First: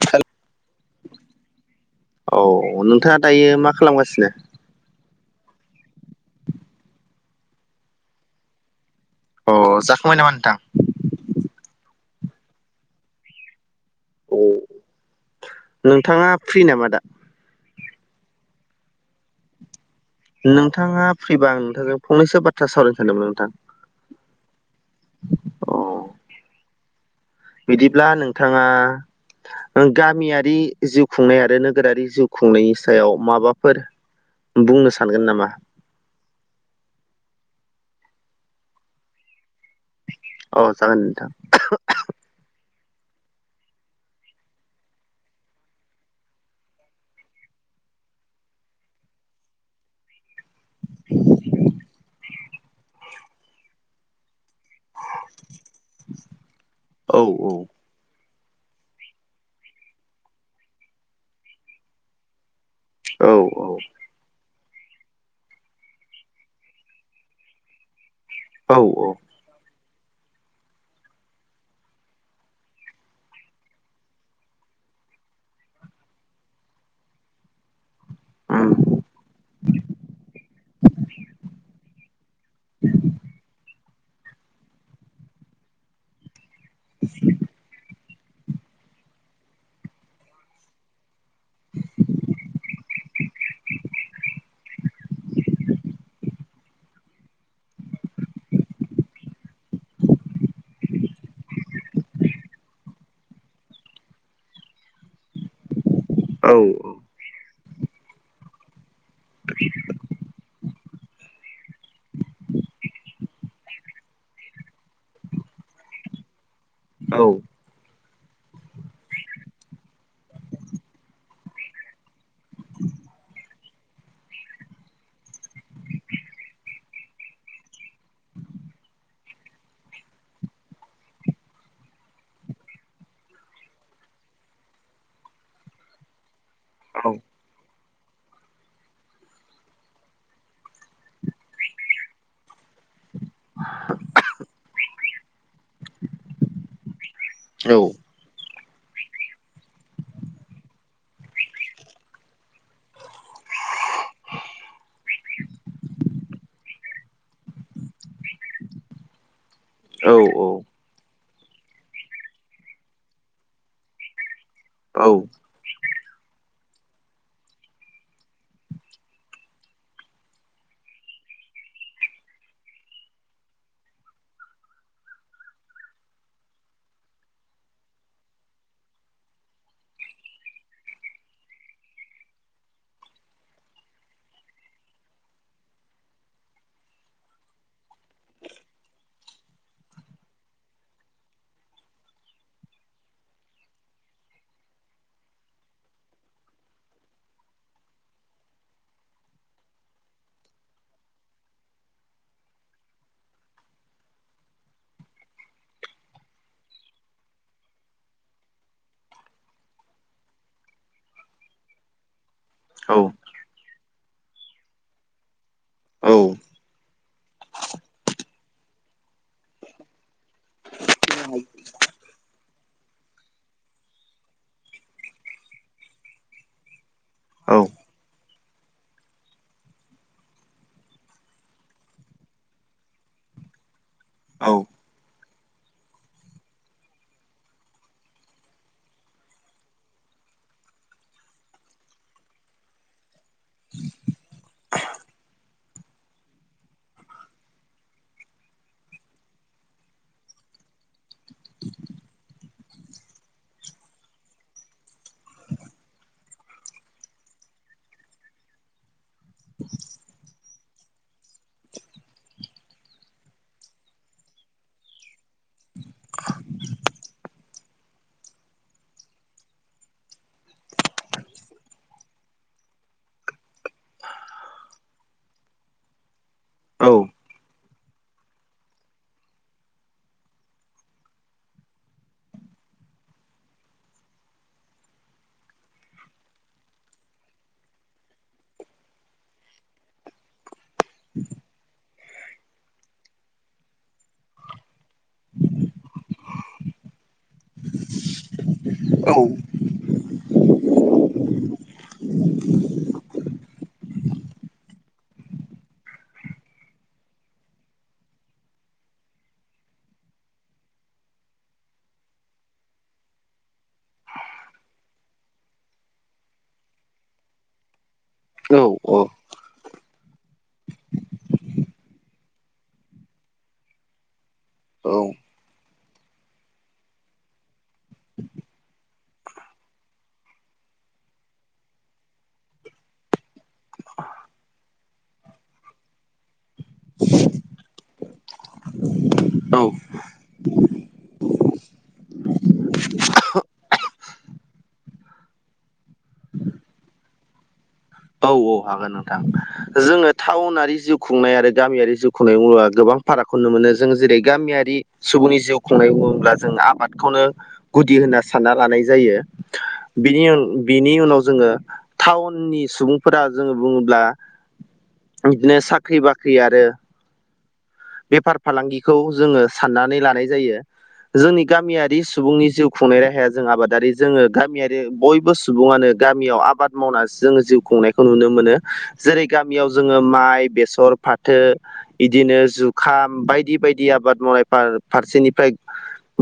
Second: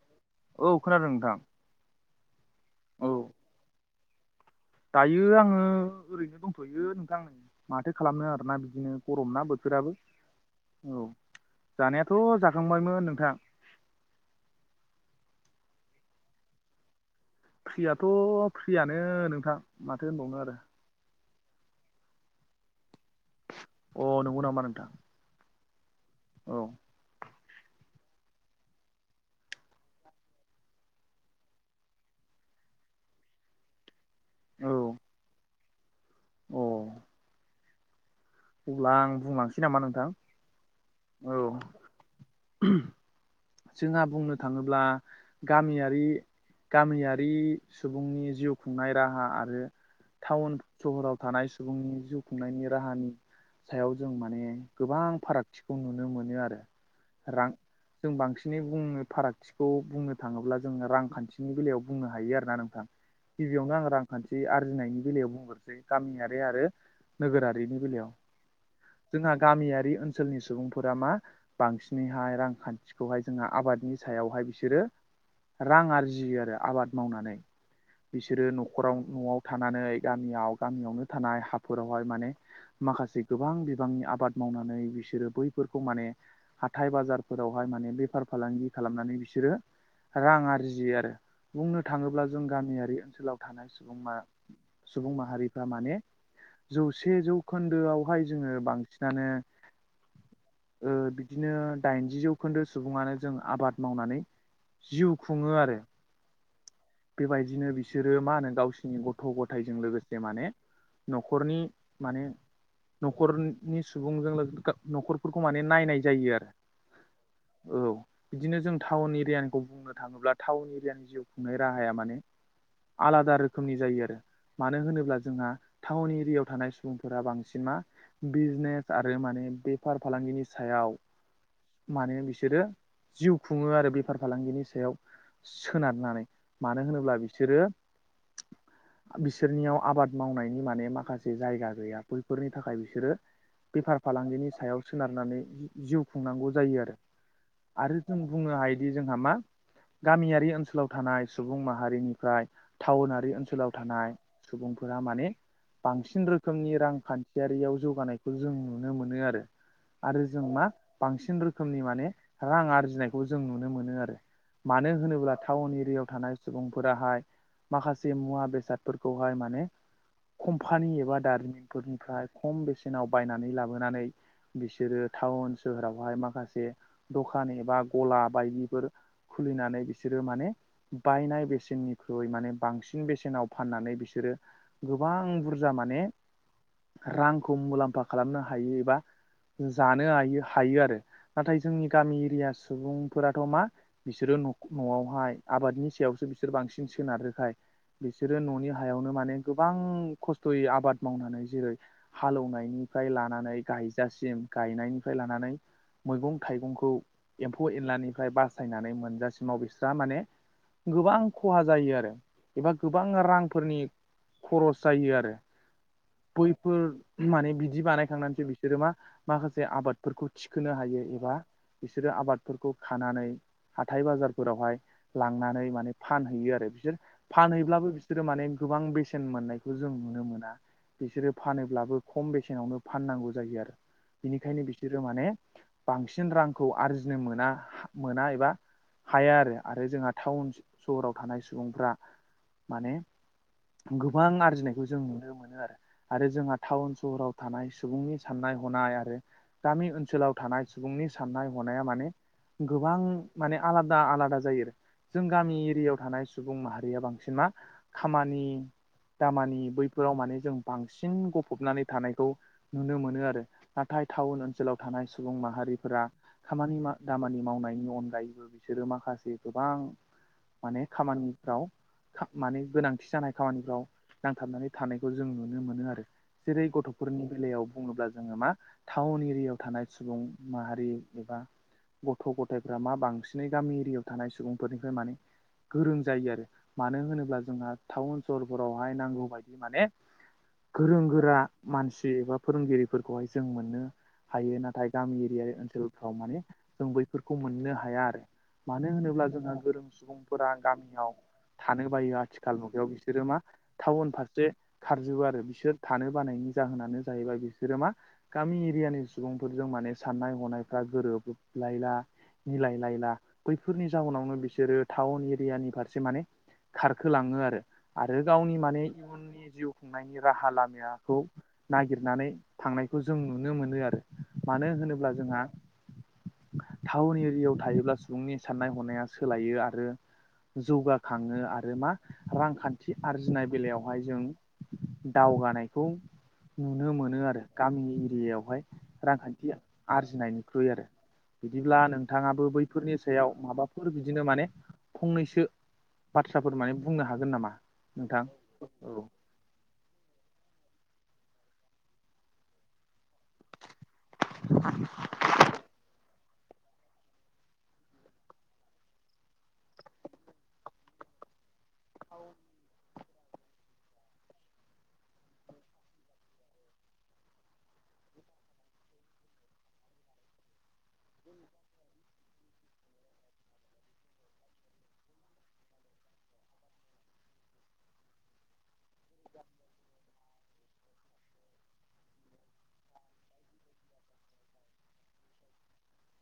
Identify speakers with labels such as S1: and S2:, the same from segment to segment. S1: ह [unintelligible]
S2: औ खोनादों नोंथां
S1: औ नोंथाङा दायो मा खालामगासिनो
S2: दायो आङो ओरैनो दंथ'यो नोंथां आंनो माथो खालामनो आरोना बिदिनो गरम ना
S1: अ
S2: बोथोराबो
S1: जाखांबाय नामा नोंथां?
S2: औ जानायाथ' जाखांबायमोन नोंथां
S1: औ नोंथाङा फ्रि नामा दा
S2: फ्रियाथ' फ्रियानो नोंथां माथो होनबावनो आरो
S1: नोंथाङा फ्रिब आं नोंथांजों फंनैसो बाथ्रा सावरायनो सानदोंमोन नोंथां
S2: अ नंगौ नामा नोंथां
S1: अ
S2: औ
S1: बिदिब्ला नोंथाङा गामियारि जिउ खुंनाय आरो नोगोरारि जिउ खुंनायनि सायाव माबाफोर
S2: औ
S1: बुंनो सानगोन नामा
S2: अ अब्ला आं बुंलांनोसै नामा नोंथां
S1: औ जागोन नोंथां
S2: औ जोंहा बुंनो थाङोब्ला गामियारि गामियारि सुबुंनि जिउ खुंनाय राहा आरो टाउन सहराव थानाय सुबुंनि जिउ खुंनायनि राहानि सायाव जों माने गोबां फारागथिखौ नुनो मोनो आरो
S1: औ
S2: रां जों बांसिनै बुंनो फारागथि खौ बुंनो थाङोब्ला जोङो रांखान्थिनि बेलायाव बुंनो हायो आरोोना नोंथां
S1: औ
S2: गिबियावनो आं रां मानसि आरजिनायनि बेलायाव बुंग्रोसै गामियारि आरो नोगोरारिनि बेलायाव
S1: औ औ
S2: जोंहा गामियारि ओनसोलनि सुबुंफोरा मा बांसिनैहाय रांखान्थिखौहाय जोंहा आबादनि सायावहाय बिसोरो रां आरजियो आरो आबाद मावनानै बिसोरो न'खराव न'आव थानानै गामियाव गामियावनो थानाय हाफोरावहाय माने माखासे गोबां बिबांनि आबाद मावनानै बिसोरो बैफोरखौ माने हाथाय बाजारफोरावहाय माने बेफार फालांगि खालामनानै बिसोरो रां आरजियो आरो बुंनो थाङोब्ला जों गामियारि ओनसोलाव थानाय सुबुं मा सुबुं माहारिफ्रा माने जौसे जौ खोन्दोआवहाय जोङो बांसिनानो बिदिनो दाइनजि जौखोन्दो सुबुङानो जों आबाद मावनानै जिउ खुङो आरो
S1: औ
S2: बेबायदिनो बिसोरो मा होनो गावसिोरनि गथ' गथायजों लोगोसे माने न'खरनि माने न'खरनि सुबुंजों लोग न'खरफोरखौ माने नायनाय जायो आरो
S1: औ
S2: औ बिदिनो जों टाउन एरियानिखौ बुंनो थाङोब्ला टाउन एरियानि जिउ खुंनाय राहाया माने आलादा रोखोमनि जायो आरो मानो होनोब्ला जोंहा टाउन एरियायाव थानाय सुबुंफोरा बांसिन मा बिजनेस आरो माने बेफार फालांगिनि सायाव मान बिसोरो जिउ खुङो आरो बेफार फालांगिनि सायाव सोनारनानै मानो
S1: औ
S2: होनोब्ला बिसोरो बिसोरनियाव आबाद मावनायनि माने माखासे जायगा गैया बैफोरनि थाखाय बिसोरो बेफार फालांगिनि सायाव सोनारनानै जिउ खुंनांगौ जायो आरो
S1: औ
S2: आरो जों बुंनो हायोदि जोंहा मा गामियारि ओनसोलाव थानाय सुबुं माहारिनिफ्राय टाउनारि ओनसोलाव थानाय सुबुंफोरा माने बांसिन रोखोमनि रांखान्थियारियाव जौगानायखौ जों नुनो मोनो आरो
S1: औ
S2: आरो जों मा बांसिन रोखोमनि माने रां आरजिनायखौ जों नुनो मोनो आरो मानो
S1: औ
S2: होनोब्ला टाउन एरियाव थानाय सुबुंफोराहाय माखासे मुवा बेसादफोरखौहाय माने कम्पानि एबा दारिमिनफोरनिफ्राय खम बेसेनाव बायनानै लाबोनानै बिसोरो टाउन सोहोरावहाय माखासे दखान एबा गला बायदिफोर खुलिनानै बिसोरो माने बायनाय बेसेननिख्रुइ माने बांसिन बेसेनाव फाननानै बिसोरो गोबां बुरजा माने रांखौ मुलाम्फा खालामनो हायो एबा जानो हायो हायो आरो नाथाय जोंनि गामि एरिया सुबुंफोराथ' मा बिसोरो न'आवहाय आबादनि सायावसो बिसोर बांसिन सोनारहोखाय बिसोरो न'नि हायावनो माने गोबां खस्थ'यै आबाद मावनानै जेरै हालौवनायनिफ्राय लानानै गायजासिम गायनायनिफ्राय लानानै मैगं-थाइगंखौ एम्फौ एनलानिफ्राय बासायनानै मोनजासिमाव बिस्रा माने गोबां खहा जायो आरो एबा
S1: औ
S2: गोबां रांफोरनि खरस जायो आरो
S1: औ
S2: बयफोर माने बिदि बानायखांनानैसै बिसोरो मा माखासे आबाद फोरखौ थिखोनो हायो एबा बिसोरो आबादफोरखौ खानानै हाथाइ बाजारफोरावहाय लांनानै माने फानहैयो आरो बिसोर फानहैब्लाबो बिसोरो माने गोबां बेसेन मोननायखौ जों नुनो मोना बिसोरो फानोब्लाबो खम बेसेनावनो फाननांगौ जायो आरो बिनिखायनो बिसोरो माने बांसिन रांखौ आरजिनो मोना मोना एबा हाया आरो आरो जोंहा टाउन सहराव थानाय सुबुंफ्रा माने गोबां आरजिनाय जों नुनो मोनो आरो आरो जोंहा टाउन सहराव थानाय सुबुंनि साननाय हनाय आरो गामि ओनसोलाव थानाय सुबुंनि साननाय हनाया माने गोबां माने आलादा आलादा जायोर जों गामि एरियायाव थानाय सुबुं माहारिया बांसिन मा खामानि दामानि बैफोराव माने जों बांसिन गफबनानै थानायखौ नुनो मोनो आरो नाथाय टाउन ओनसोलाव थानाय सुबुं माहारिफोरा खामानि मा दामानि मावनायनि अनगायैबो बिसोरो माखासे गोबां माने खामानिफ्राव [unintelligible] माने गोनांथि जानाय खामानिफ्राव नांथाबनानै थानायखौ जों नुनो मोनो आरो। जेरै गथ'फोरनि बेलायाव बुङोब्ला जोङो मा टाउन एरियायाव थानाय सुबुं माहारि एबा गथ' गथायफ्रा मा बांसिनै गामि एरियायाव थानाय सुबुंफोरनिफ्राय माने गोरों जायो आरो मानो होनोब्ला जोंहा टाउन सहरफोरावहाय नांगौ बायदि माने गोरों गोरा मानसि एबा फोरोंगिरिफोरखौहाय जों मोननो हायो नाथाय गामि एरिया ओनसोलफ्राव माने जों बैफोरखौ मोननो हाया आरो मानो होनोब्ला जोंहा गोरों सुबुंफोरा गामियाव थानो बायो आथिखाल मुगायाव बिसोरो मा टाउन फारसे खारजोबो आरो बिसोर थानो बानायनि जाहोनानो जाहैबाय बिसोरो मा गामि एरियानि सुबुंफोरजों माने साननाय हनायफ्रा गोरोबलायला मिलाय लायला। बैफोरनि जाहनावनो बिसोरो टाउन एरियानि फारसे माने खारखोलाङो आरो आरो गावनि
S1: औ औ
S2: माने इयुननि जिउ खुंनायनि राहा लामायाखौ नागिरनानै थांनायखौ जों नुनो मोनो आरो मानो
S1: औ
S2: होनोब्ला जोंहा टाउन एरियायाव थायोब्ला सुबुंनि साननाय हनाया सोलायो आरो जौगाखाङो आरो मा रांखान्थि आरजिनाय बेलायावहाय जों दावगानायखौ नुनो मोनो आरो गामि एरियायावहाय रांखान्थि
S1: औ
S2: आरजिनायनिख्रुइ आरो बिदिब्ला नोंथाङाबो बैफोरनि सायाव माबाफोर बिदिनो माने फंनैसो बाथ्राफोर माने बुंनो हागोन नामा? नोंथां
S1: औ औ हागोन नोंथां जोङो टाउनारि जिउ खुंनाय आरो गामियारि जिउ खुंनाय बुंबा गोबां फारागखौ नुनो मोनो जों जेरै गामियारि सुबुंनि जिउ खुंनाय बुङोब्ला जों आबादखौनो गुदि होनना सानना लानाय जायो बिनि बिनि उनाव जोङो टाउननि सुबुं फोरा जोङो बुङोब्ला बिदिनो साख्रि बाख्रि आरो बेफार फालांगिखौ जोङो साननानै लानाय जायो जोंनि गामियारि सुबुंनि जिउ खुंनाय राहाया जों आबादारि जोङो गामियारि बयबो सुबुङानो गामियाव आबाद मावनासो जोङो जिउ खुंनाय खौ नुनो मोनो जेरै गामियाव जोङो माइ बेसर फाथो इदिनो जुखाम बायदि बायदि आबाद मावनाय फार फारसेनिफ्राय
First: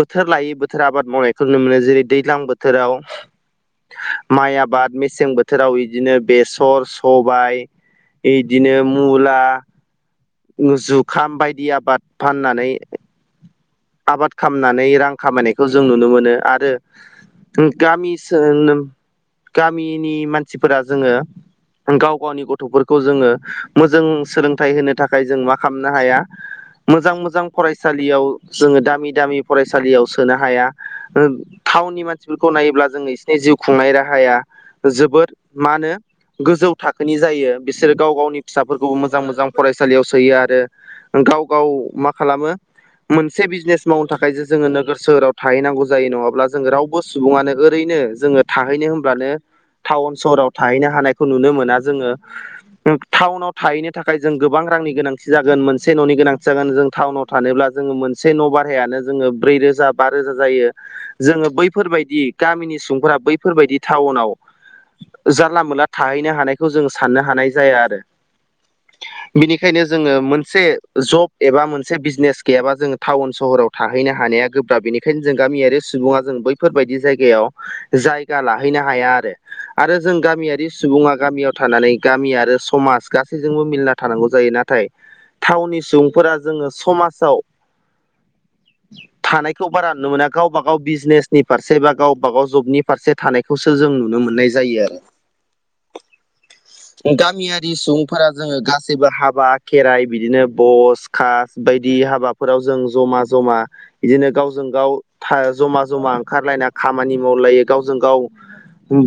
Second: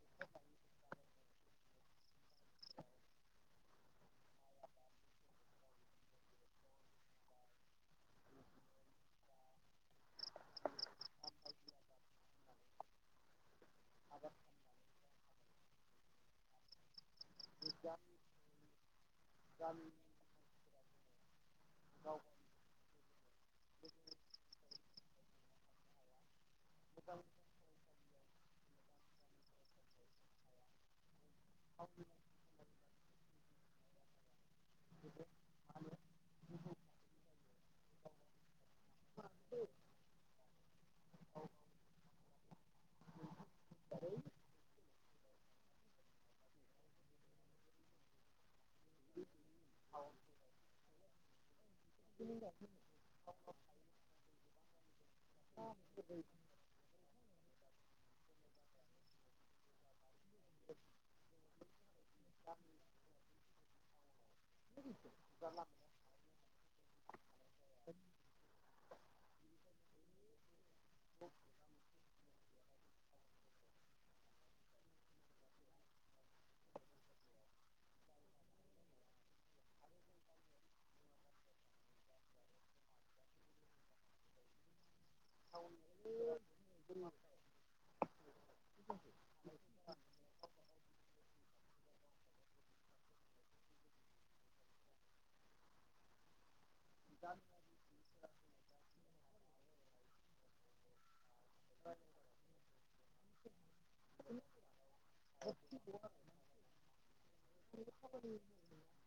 S1: बोथोर लायै बोथोर आबाद मावनायखौ नुनो मोनो जेरै दैलां बोथोराव माइ आबाद मेसें बोथोराव बिदिनो बेस सर सबाय बिदिनो मुला जुखाम बायदि आबाद फाननानै आबाद खामनानै रां खामायनायखौ जों नुनो मोनो आरो गामिसोनोम गामिनि मानसिफोरा जोङो गाव गावनि गथ'फोरखौ जोङो मोजों सोलोंथाइ होनो थाखाय जों मा खालामनो हाया मोजां मोजां फरायसालियाव जोङो दामि दामि फरायसालियाव सोनो हाया टाउननि मानसिफोरखौ नायोब्ला जोंनि नि जिउ खुंनाय राहाया जोबोद मा होनो गोजौ थाखोनि जायो बिसोरो गाव गावनि फिसाफोरखौबो मोजां मोजां फरायसालियाव सोयो आरो गाव गाव मा खालामो मोनसे बिजनेस मावनो थाखायसो जोङो नोगोर सोहोराव थाहैनांगौ जायो नङाब्ला जोङो रावबो सुबुङानो ओरैनो जोङो थाहैनो होमब्लानो टाउन सहराव थाहैनो हानाय खौ नुनो मोना जोङो टाउनाव थाहैनो थाखाय जों गोबां रांनि गोनां थिजागोन मोनसे न'नि गोनांथि जागोन जों टाउनाव थानोब्ला जोङो मोनसे न' बारहायानो जोङो ब्रै रोजा बा रोजा जायो जोङो बै फोरबायदि गामिनि सुबुंफोरा बैफोरबायदि टाउनाव जानला मोनला थाहैनो हानायखौ जों साननो हानाय जाया आरो बिनिखायनो जोङो मोनसे जब एबा मोनसे बिजनेस गैयाबा जोङो टाउन सहराव थाहैनो हानाया गोब्राब बेनिखायनो जों गामियारि सुबुङा जों बैफोरबायदि जायगायाव जायगा लाहैनो हाया आरो आरो जों गामियारि सुबुङा गामियाव थानानै गामि आरो समाज गासैजोंबो मिलना थानांगौ जायो ना थाय थाउनि सुबुंफोरा जोङो समाजाव थानायखौ बारा नुनो मोना गावबा गाव बिजनेसनि फारसे बा गावबा गाव जबनि फारसे थानायखौसो जों नुनो मोननाय जायो आरो गामियारि सुबुंफोरा जोङो गासैबो हाबा खेराइ बिदिनो बस खास बायदि हाबाफोराव जों जमा जमा बिदिनो गावजों गाव जमा जमा ओंखारलायना खामानि मावलायो गावजों गाव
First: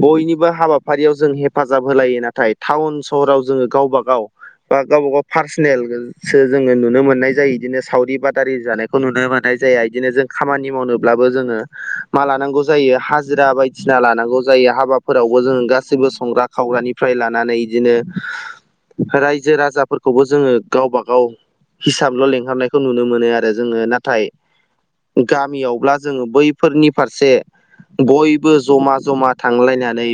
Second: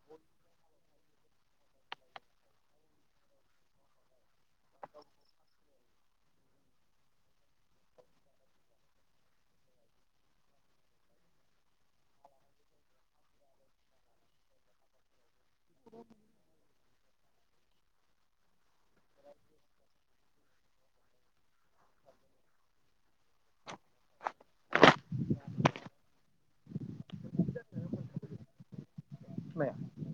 S1: बयनिबो हाबाफारियाव जों हेफाजाब होलायो नाथाय टाउन सहराव जोङो गावबागाव बा गावबा गाव पार्सनेलसो जोङो नुनो मोननाय जायो बिदिनो सावरि आबादारि जानायखौ ननो मोननाय ज बिदिनो जों खाम मावनोबो जोो मा लांगौ जायो हा जिरा बायदिसिना लानांगौ जायो हाबाफोरावबो जों गासैबो संग्रा खावग्रानिफ्राय लानानै बिदिनो रायजो राजाफोरखौबो जोङो गावबा गाव हिसाबल' लेंंहरनायखौ नुनो मोनो। मोन आरो जोङो नाथाय गामियावब्ला जोङो बैफोरनि फारसे बयबो जमा जमा थांलायनानै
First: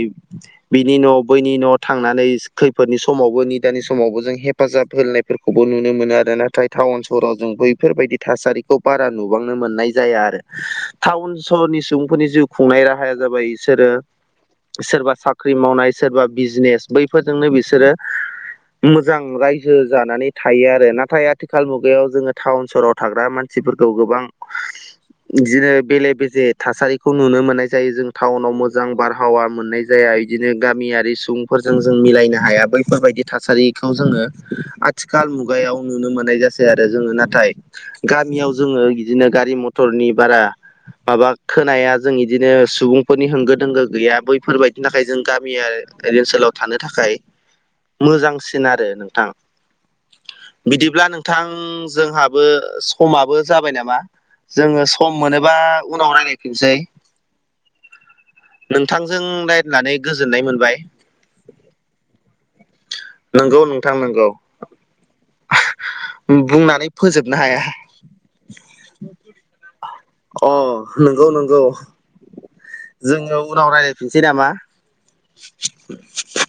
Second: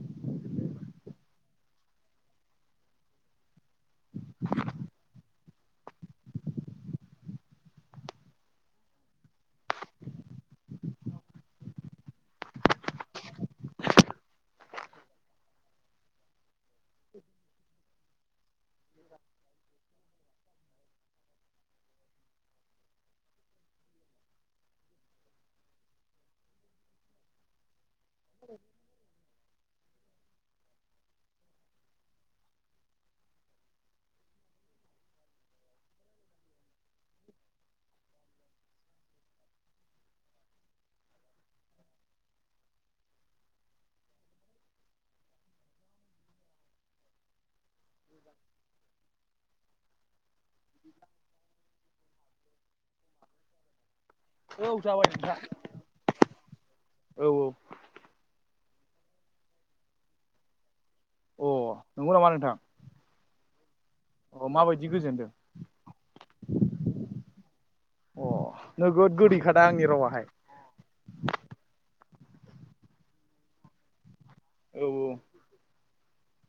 S1: बिनि न' बैनि न' थांनानै खैफोदनि समावबो निदानि समावबो जों हे हेफाजाब होलायफोरखौबो नुनो मोनो आरो नाथाय टाउन सहराव जों बै बेफोरबायदि थासारिखौ बारा नुबांनो मोननाय जाया आरो टाउन सहरनि सुबुंफोरनि जिउ खुंनाय राहाया जाबाय बिसोरो सोरबा साख्रि मावनाय सोरबा बिजनेस बैफोरजोंनो बिसोरो मोजां रायजो जानानै थायो आरो नाथाय आथिखाल मुगायाव जोङो टाउन सहराव थाग्रा मानसिफोरखौ गोबां बिदिनो बेले बेजे थासारिखौ नुनो मोननाय जायो जों टाउनाव मोजां बार हावा मोननाय जाया बिदिनो गामियारि सुबुंफोरजों जों मिलायनो हाया बैफोरबायदि थासारिखौ जोङो आथिखाल मुगायाव नुनो मोननाय जासै आरो जोङो नाथाय नाथाय गामियाव जोङो बिदिनो गारि मथरनि बारा माबा खोनाया जों इदिनो सुबुंफोरनि होंगो दोंगो गैया बैफोरबायदिनि थाखाय जों गामि आरो ओर ओनसोलाव थानो थाखाय मोजांसिन आरो नोंथां। बिदिब्ला नोंथां जोंहाबो समाबो जाबाय नामा
S2: औ
S1: जोङो
S2: जाबाय
S1: सम
S2: नोंथां
S1: मोनोबा उनाव रायज्लायफिनसै।
S2: औ औ
S1: नोंथांजों रायलायनानै गोजोननाय मोनबाय।
S2: अ नंगौ नामा नोंथां।
S1: नंगौ नोंथां नंगौ
S2: अ माबायदि गोजोनदों
S1: बुंनानै फोजोबनो हाया।
S2: अ नोगोद गोदैखादा आंनि रावाहाय
S1: अ नंगौ नंगौ। जोङो उनाव रायज्लायफिनसै नामा।
S2: औ औ
S1: [inaudible]